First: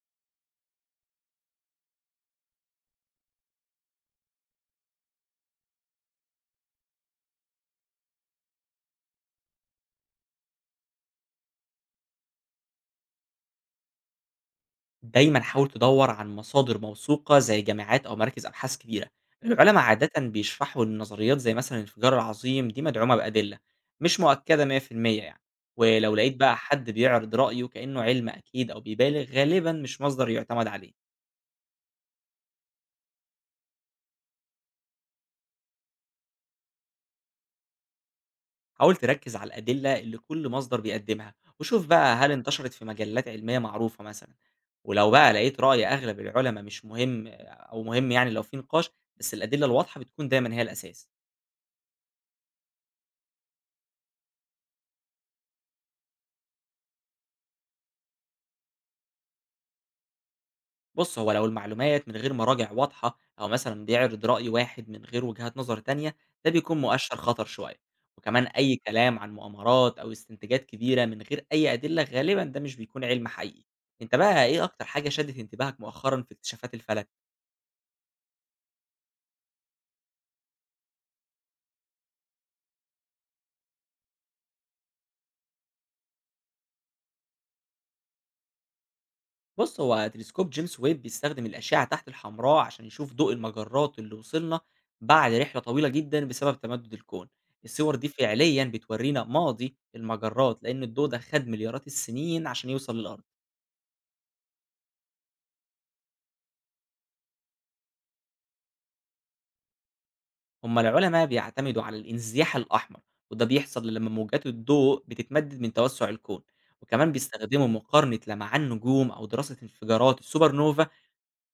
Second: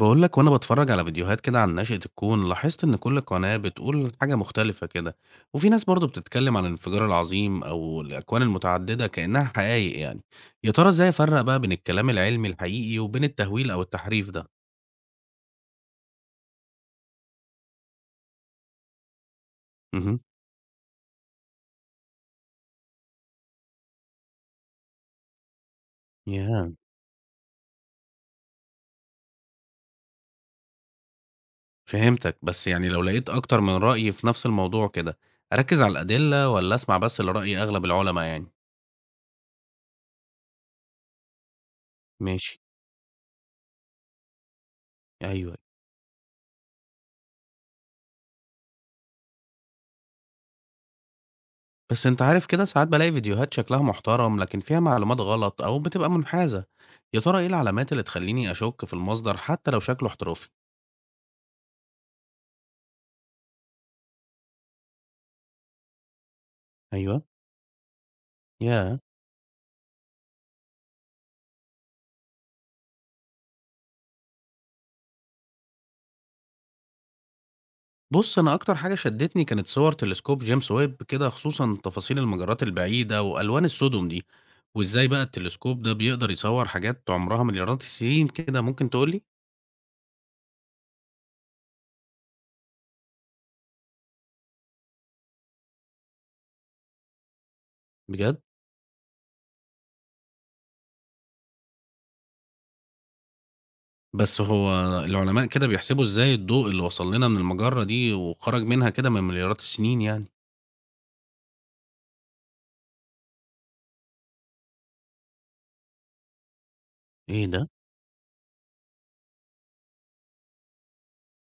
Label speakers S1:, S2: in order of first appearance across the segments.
S1: بقول لك وانا بتفرج على فيديوهات كده عن نشأة الكون، لاحظت ان كل قناة بتقول حاجة مختلفة كده. وفي ناس برضو بتتكلم عن الانفجار العظيم او الاكوان المتعددة كأنها حقائق يعني. يا ترى ازاي افرق بقى بين الكلام العلمي الحقيقي وبين التهويل او التحريف ده؟
S2: دايمًا حاول تدوّر عن مصادر موثوقة زي جامعات أو مراكز أبحاث كبيرة. العلما عادةً
S1: امم
S2: بيشرحوا إن نظريات زي مثلًا الانفجار العظيم دي مدعومة بأدلة، مش مؤكدة 100% يعني، ولو لقيت بقى
S1: ياه،
S2: حد بيعرض رأيه كأنه علم أكيد أو بيبالغ غالبًا مش مصدر يعتمد عليه.
S1: فهمتك. بس يعني لو لقيت اكتر من رأي في نفس الموضوع كده، اركز على الأدلة ولا اسمع بس لرأي اغلب العلماء يعني؟
S2: حاول تركز على الأدلة اللي كل مصدر بيقدمها، وشوف بقى هل
S1: ماشي.
S2: انتشرت في مجلات علمية معروفة مثلًا، ولو بقى
S1: ايوه.
S2: لقيت رأي أغلب العلما مش مهم أو مهم يعني لو في نقاش، بس الأدلة الواضحة بتكون دايمًا هي الأساس.
S1: بس أنت عارف كده، ساعات بالاقي فيديوهات شكلها محترم لكن فيها معلومات غلط أو بتبقى منحازة، يا ترى إيه العلامات اللي تخليني أشك في المصدر حتى لو شكله احترافي؟
S2: بص، هو لو المعلومات من غير مراجع واضحة أو مثلا بيعرض رأي واحد من غير وجهات نظر تانية، ده بيكون مؤشر
S1: ايوه.
S2: خطر شوية. وكمان أي
S1: ياه.
S2: كلام عن مؤامرات أو استنتاجات كبيرة من غير أي أدلة، غالبا ده مش بيكون علم حقيقي. أنت بقى إيه أكتر حاجة شدت انتباهك مؤخرا في اكتشافات الفلك؟
S1: بص أنا أكتر حاجة شدتني كانت صور تلسكوب جيمس ويب كده، خصوصا تفاصيل المجرات البعيدة وألوان السدم دي، وإزاي بقى التلسكوب ده بيقدر يصور حاجات عمرها مليارات السنين كده، ممكن تقولي؟
S2: بص، هو تلسكوب جيمس ويب بيستخدم الأشعة تحت الحمراء عشان يشوف ضوء المجرات اللي وصلنا بعد رحلة طويلة جدا بسبب تمدد الكون. الصور دي
S1: بجد؟
S2: فعليا بتورينا ماضي المجرات لأن الضوء ده خد مليارات السنين عشان يوصل للأرض.
S1: بس هو، العلماء كده بيحسبوا إزاي الضوء اللي وصل لنا من المجرة دي وخرج منها كده من مليارات السنين يعني؟
S2: هما العلماء بيعتمدوا على الانزياح الأحمر، وده بيحصل لما موجات الضوء بتتمدد من توسع الكون. وكمان
S1: إيه
S2: بيستخدموا
S1: ده؟
S2: مقارنة لمعان نجوم أو دراسة انفجارات السوبر نوفا،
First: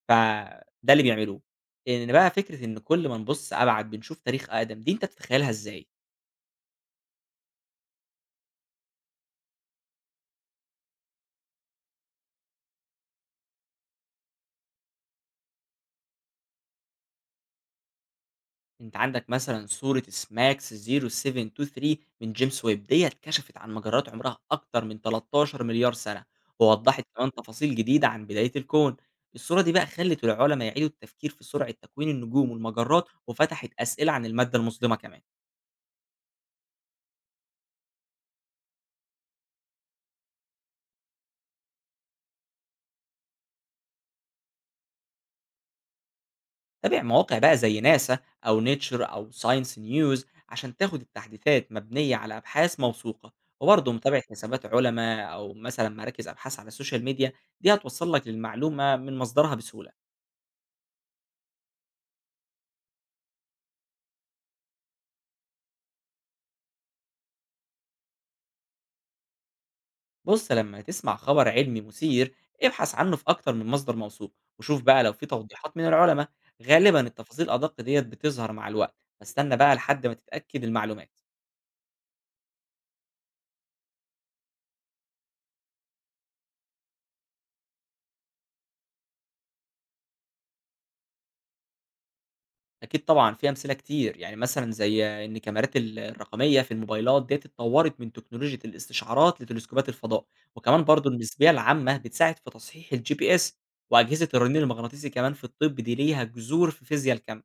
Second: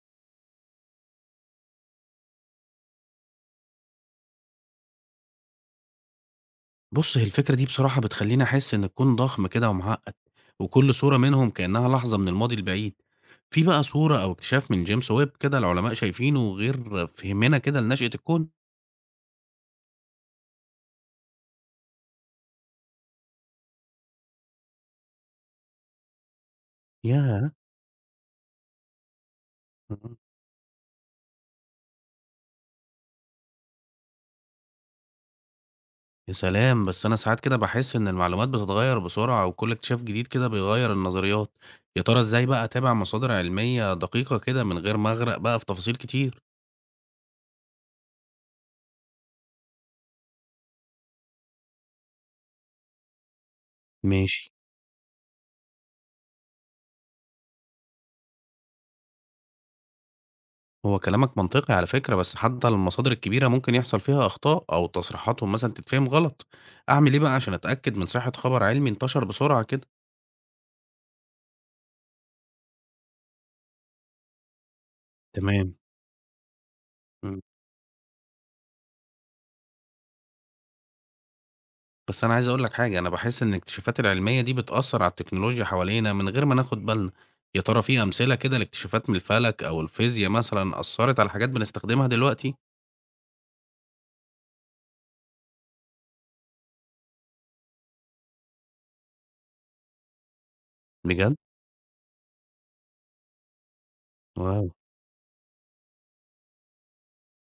S2: فده اللي بيعملوه. إن بقى فكرة إن كل ما نبُص أبعد بنشوف تاريخ أقدم، دي أنت تتخيّلها إزاي؟
S1: بُص، هي الفكرة دي بصراحة بتخلّيني أحس إن الكون ضخم كده ومعقّد، وكل صورة منهم كإنها لحظة من الماضي البعيد. في بقى صورة أو اكتشاف من جيمس ويب كده العلماء شايفينه غير فهمنا كده لنشأة الكون؟
S2: أنت عندك مثلًا صورة SMAX0723 من جيمس ويب، ديّة كشفت عن مجرات عمرها أكتر من 13.000.000,000 سنة، ووضّحت كمان
S1: ياه!
S2: تفاصيل جديدة عن بداية الكون. الصورة دي بقى
S1: اهم.
S2: خلّت العُلما يعيدوا التفكير في سرعة تكوين النجوم والمجرات، وفتحت أسئلة عن المادة المظلمة كمان.
S1: يا سلام! بس أنا ساعات كده باحس إن المعلومات بتتغير بسرعة، وكل اكتشاف جديد كده بيغير النظريات. يا ترى إزاي بقى أتابع مصادر علمية دقيقة كده من غير ما أغرق بقى في تفاصيل كتير؟
S2: تابع مواقع بقى زي ناسا أو نيتشر أو ساينس نيوز عشان تاخد التحديثات مبنية على أبحاث موثوقة. وبرضه متابعة
S1: ماشي.
S2: حسابات علماء أو مثلا مراكز أبحاث على السوشيال ميديا، دي هتوصل لك للمعلومة من مصدرها بسهولة.
S1: هو كلامك منطقي على فكرة، بس حتى المصادر الكبيرة ممكن يحصل فيها أخطاء أو تصريحاتهم مثلا تتفهم غلط. أعمل إيه بقى عشان أتأكد من صحة خبر علمي انتشر بسرعة كده؟
S2: بص، لما تسمع خبر علمي مثير، ابحث عنه في أكتر من مصدر موثوق، وشوف بقى لو في
S1: تمام.
S2: توضيحات من العلماء. غالبا
S1: مم.
S2: التفاصيل الأدق ديت بتظهر مع الوقت، فاستنى بقى لحد ما تتأكد المعلومات.
S1: بس أنا عايز أقول لك حاجة، أنا بحس إن الاكتشافات العلمية دي بتأثر على التكنولوجيا حوالينا من غير ما ناخد بالنا. يا ترى في أمثلة كده لاكتشافات من الفلك أو الفيزياء مثلا أثرت على حاجات بنستخدمها دلوقتي؟
S2: أكيد طبعًا، في أمثلة كتير، يعني مثلًا زي إن الكاميرات الرقمية في الموبايلات ديّة اتطوّرت من تكنولوجيا الاستشعارات لتلسكوبات الفضاء، وكمان برضه
S1: بجد.
S2: المسبية العامة بتساعد في تصحيح الGPS، وأجهزة الرنين
S1: واو.
S2: المغناطيسي كمان في الطب دي ليها جذور في فيزيا الكم.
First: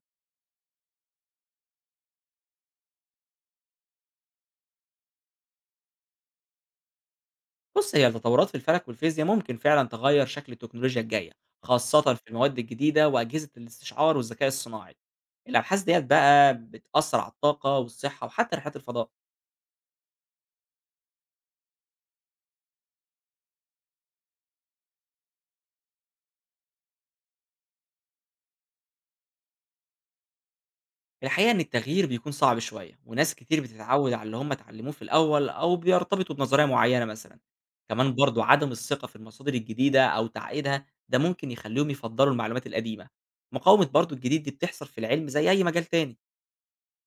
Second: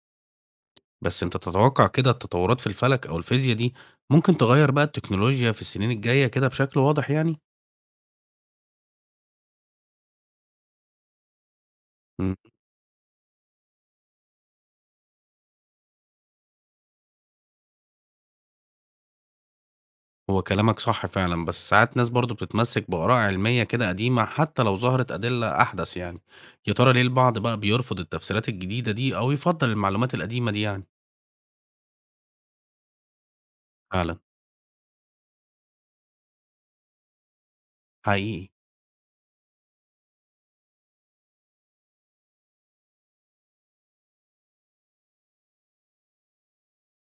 S1: بس أنت تتوقع كده التطورات في الفلك أو الفيزياء دي ممكن تغير بقى التكنولوجيا في السنين الجاية كده بشكل واضح يعني؟
S2: بُص، هي التطوّرات في الفلك والفيزيا ممكن فعلًا تغيّر شكل التكنولوجيا الجاية، خاصةً في المواد الجديدة وأجهزة الاستشعار والذكاء الصناعي. الأبحاث ديّة بقى بتأثّر على الطاقة والصحة وحتى رحلات الفضاء.
S1: هو كلامك صح فعلا، بس ساعات ناس برضو بتتمسك بآراء علمية كده قديمة حتى لو ظهرت أدلة أحدث يعني. يا ترى ليه البعض بقى بيرفض التفسيرات الجديدة دي أو يفضل المعلومات القديمة دي يعني؟
S2: الحقيقة إن التغيير بيكون صعب شوية، وناس كتير بتتعود
S1: فعلا.
S2: على اللي هم اتعلموه في الأول أو بيرتبطوا بنظرية معينة مثلا. كمان برضو
S1: حقيقي.
S2: عدم الثقة في المصادر الجديدة أو تعقيدها، ده ممكن يخليهم يفضلوا المعلومات القديمة. مقاومة برضو الجديد دي بتحصل في العلم زي أي مجال تاني.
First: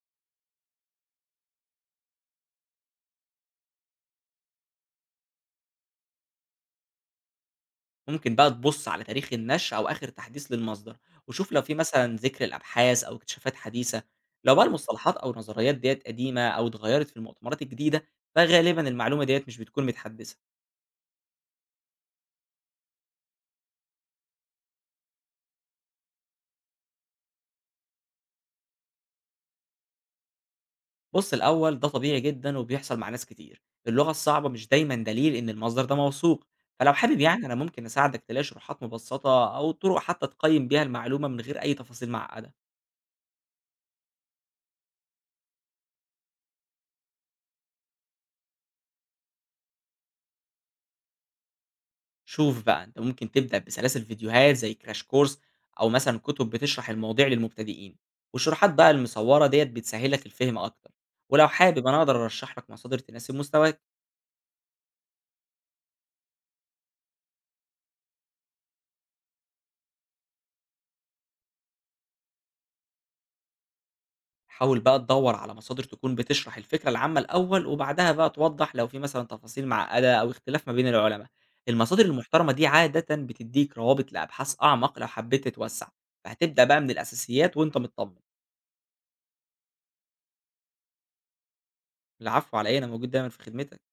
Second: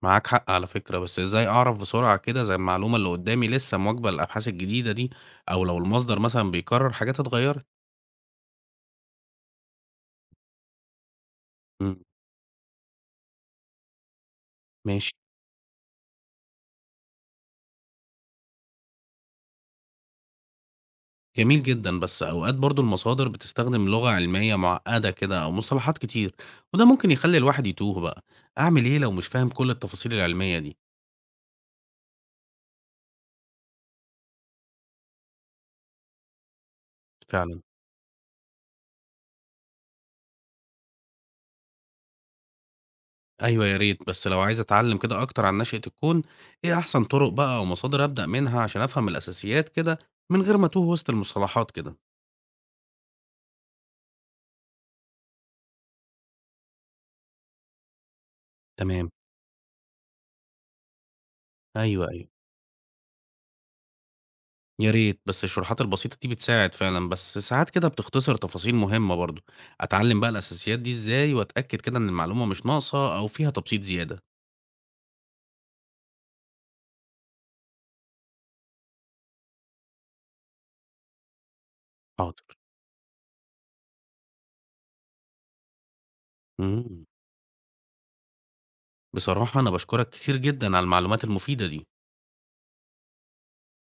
S1: معاك حق على فكرة، بس إزاي أعرف بسرعة كده زي المعلومة اللي قدامي لسه مواكبة للأبحاث الجديدة دي، أو لو المصدر مثلا بيكرر حاجات اتغيرت؟
S2: ممكن بقى تبص على تاريخ النشر أو آخر تحديث للمصدر، وشوف لو في
S1: مم.
S2: مثلا ذكر الأبحاث أو اكتشافات حديثة. لو بقى
S1: ماشي.
S2: المصطلحات أو النظريات ديت قديمة أو اتغيرت في المؤتمرات الجديدة، فغالبا المعلومة ديت مش بتكون متحدثة.
S1: جميل جدًا، بس أوقات برضه المصادر بتستخدم لغة علمية معقدة كده أو مصطلحات كتير، وده ممكن يخلّي الواحد يتوه بقى، أعمل إيه لو مش فاهم كل التفاصيل العلمية دي؟
S2: بص الأول، ده طبيعي جدا وبيحصل مع ناس كتير. اللغة الصعبة مش دايما دليل إن المصدر ده موثوق. فلو حابب يعني، أنا
S1: فعلًا.
S2: ممكن أساعدك تلاقي شروحات مبسطة أو طرق حتى تقيم بيها المعلومة من غير أي تفاصيل معقدة.
S1: أيوه يا ريت، بس لو عايز أتعلم كده أكتر عن نشأة الكون، إيه أحسن طرق بقى أو مصادر أبدأ منها عشان أفهم الأساسيات كده من غير ما أتوه وسط المصطلحات كده؟
S2: شوف بقى، أنت ممكن تبدأ بسلاسل فيديوهات زي كراش كورس، أو مثلا كتب بتشرح المواضيع للمبتدئين، والشروحات بقى
S1: تمام.
S2: المصورة ديت بتسهلك الفهم أكتر. ولو حابب، أنا
S1: أيوه،
S2: أقدر
S1: أيوه،
S2: أرشح لك مصادر تناسب مستواك.
S1: يا ريت. بس الشروحات البسيطة دي بتساعد فعلًا، بس ساعات كده بتختصر تفاصيل مهمة برضه، أتعلم بقى الأساسيات دي إزاي وأتأكد كده إن المعلومة مش ناقصة أو فيها تبسيط زيادة؟
S2: حاول بقى تدور على مصادر تكون بتشرح الفكرة العامة الأول، وبعدها بقى توضح لو في مثلا تفاصيل معقدة أو اختلاف ما بين العلماء. المصادر المحترمة
S1: حاضر.
S2: دي عادة بتديك روابط لأبحاث أعمق لو حبيت تتوسع، فهتبدأ بقى من
S1: إمم.
S2: الأساسيات وأنت مطمن.
S1: بصراحة أنا باشكرك كتير جدًا على المعلومات المفيدة دي.
S2: العفو، على إيه؟ أنا موجود دايما في خدمتك.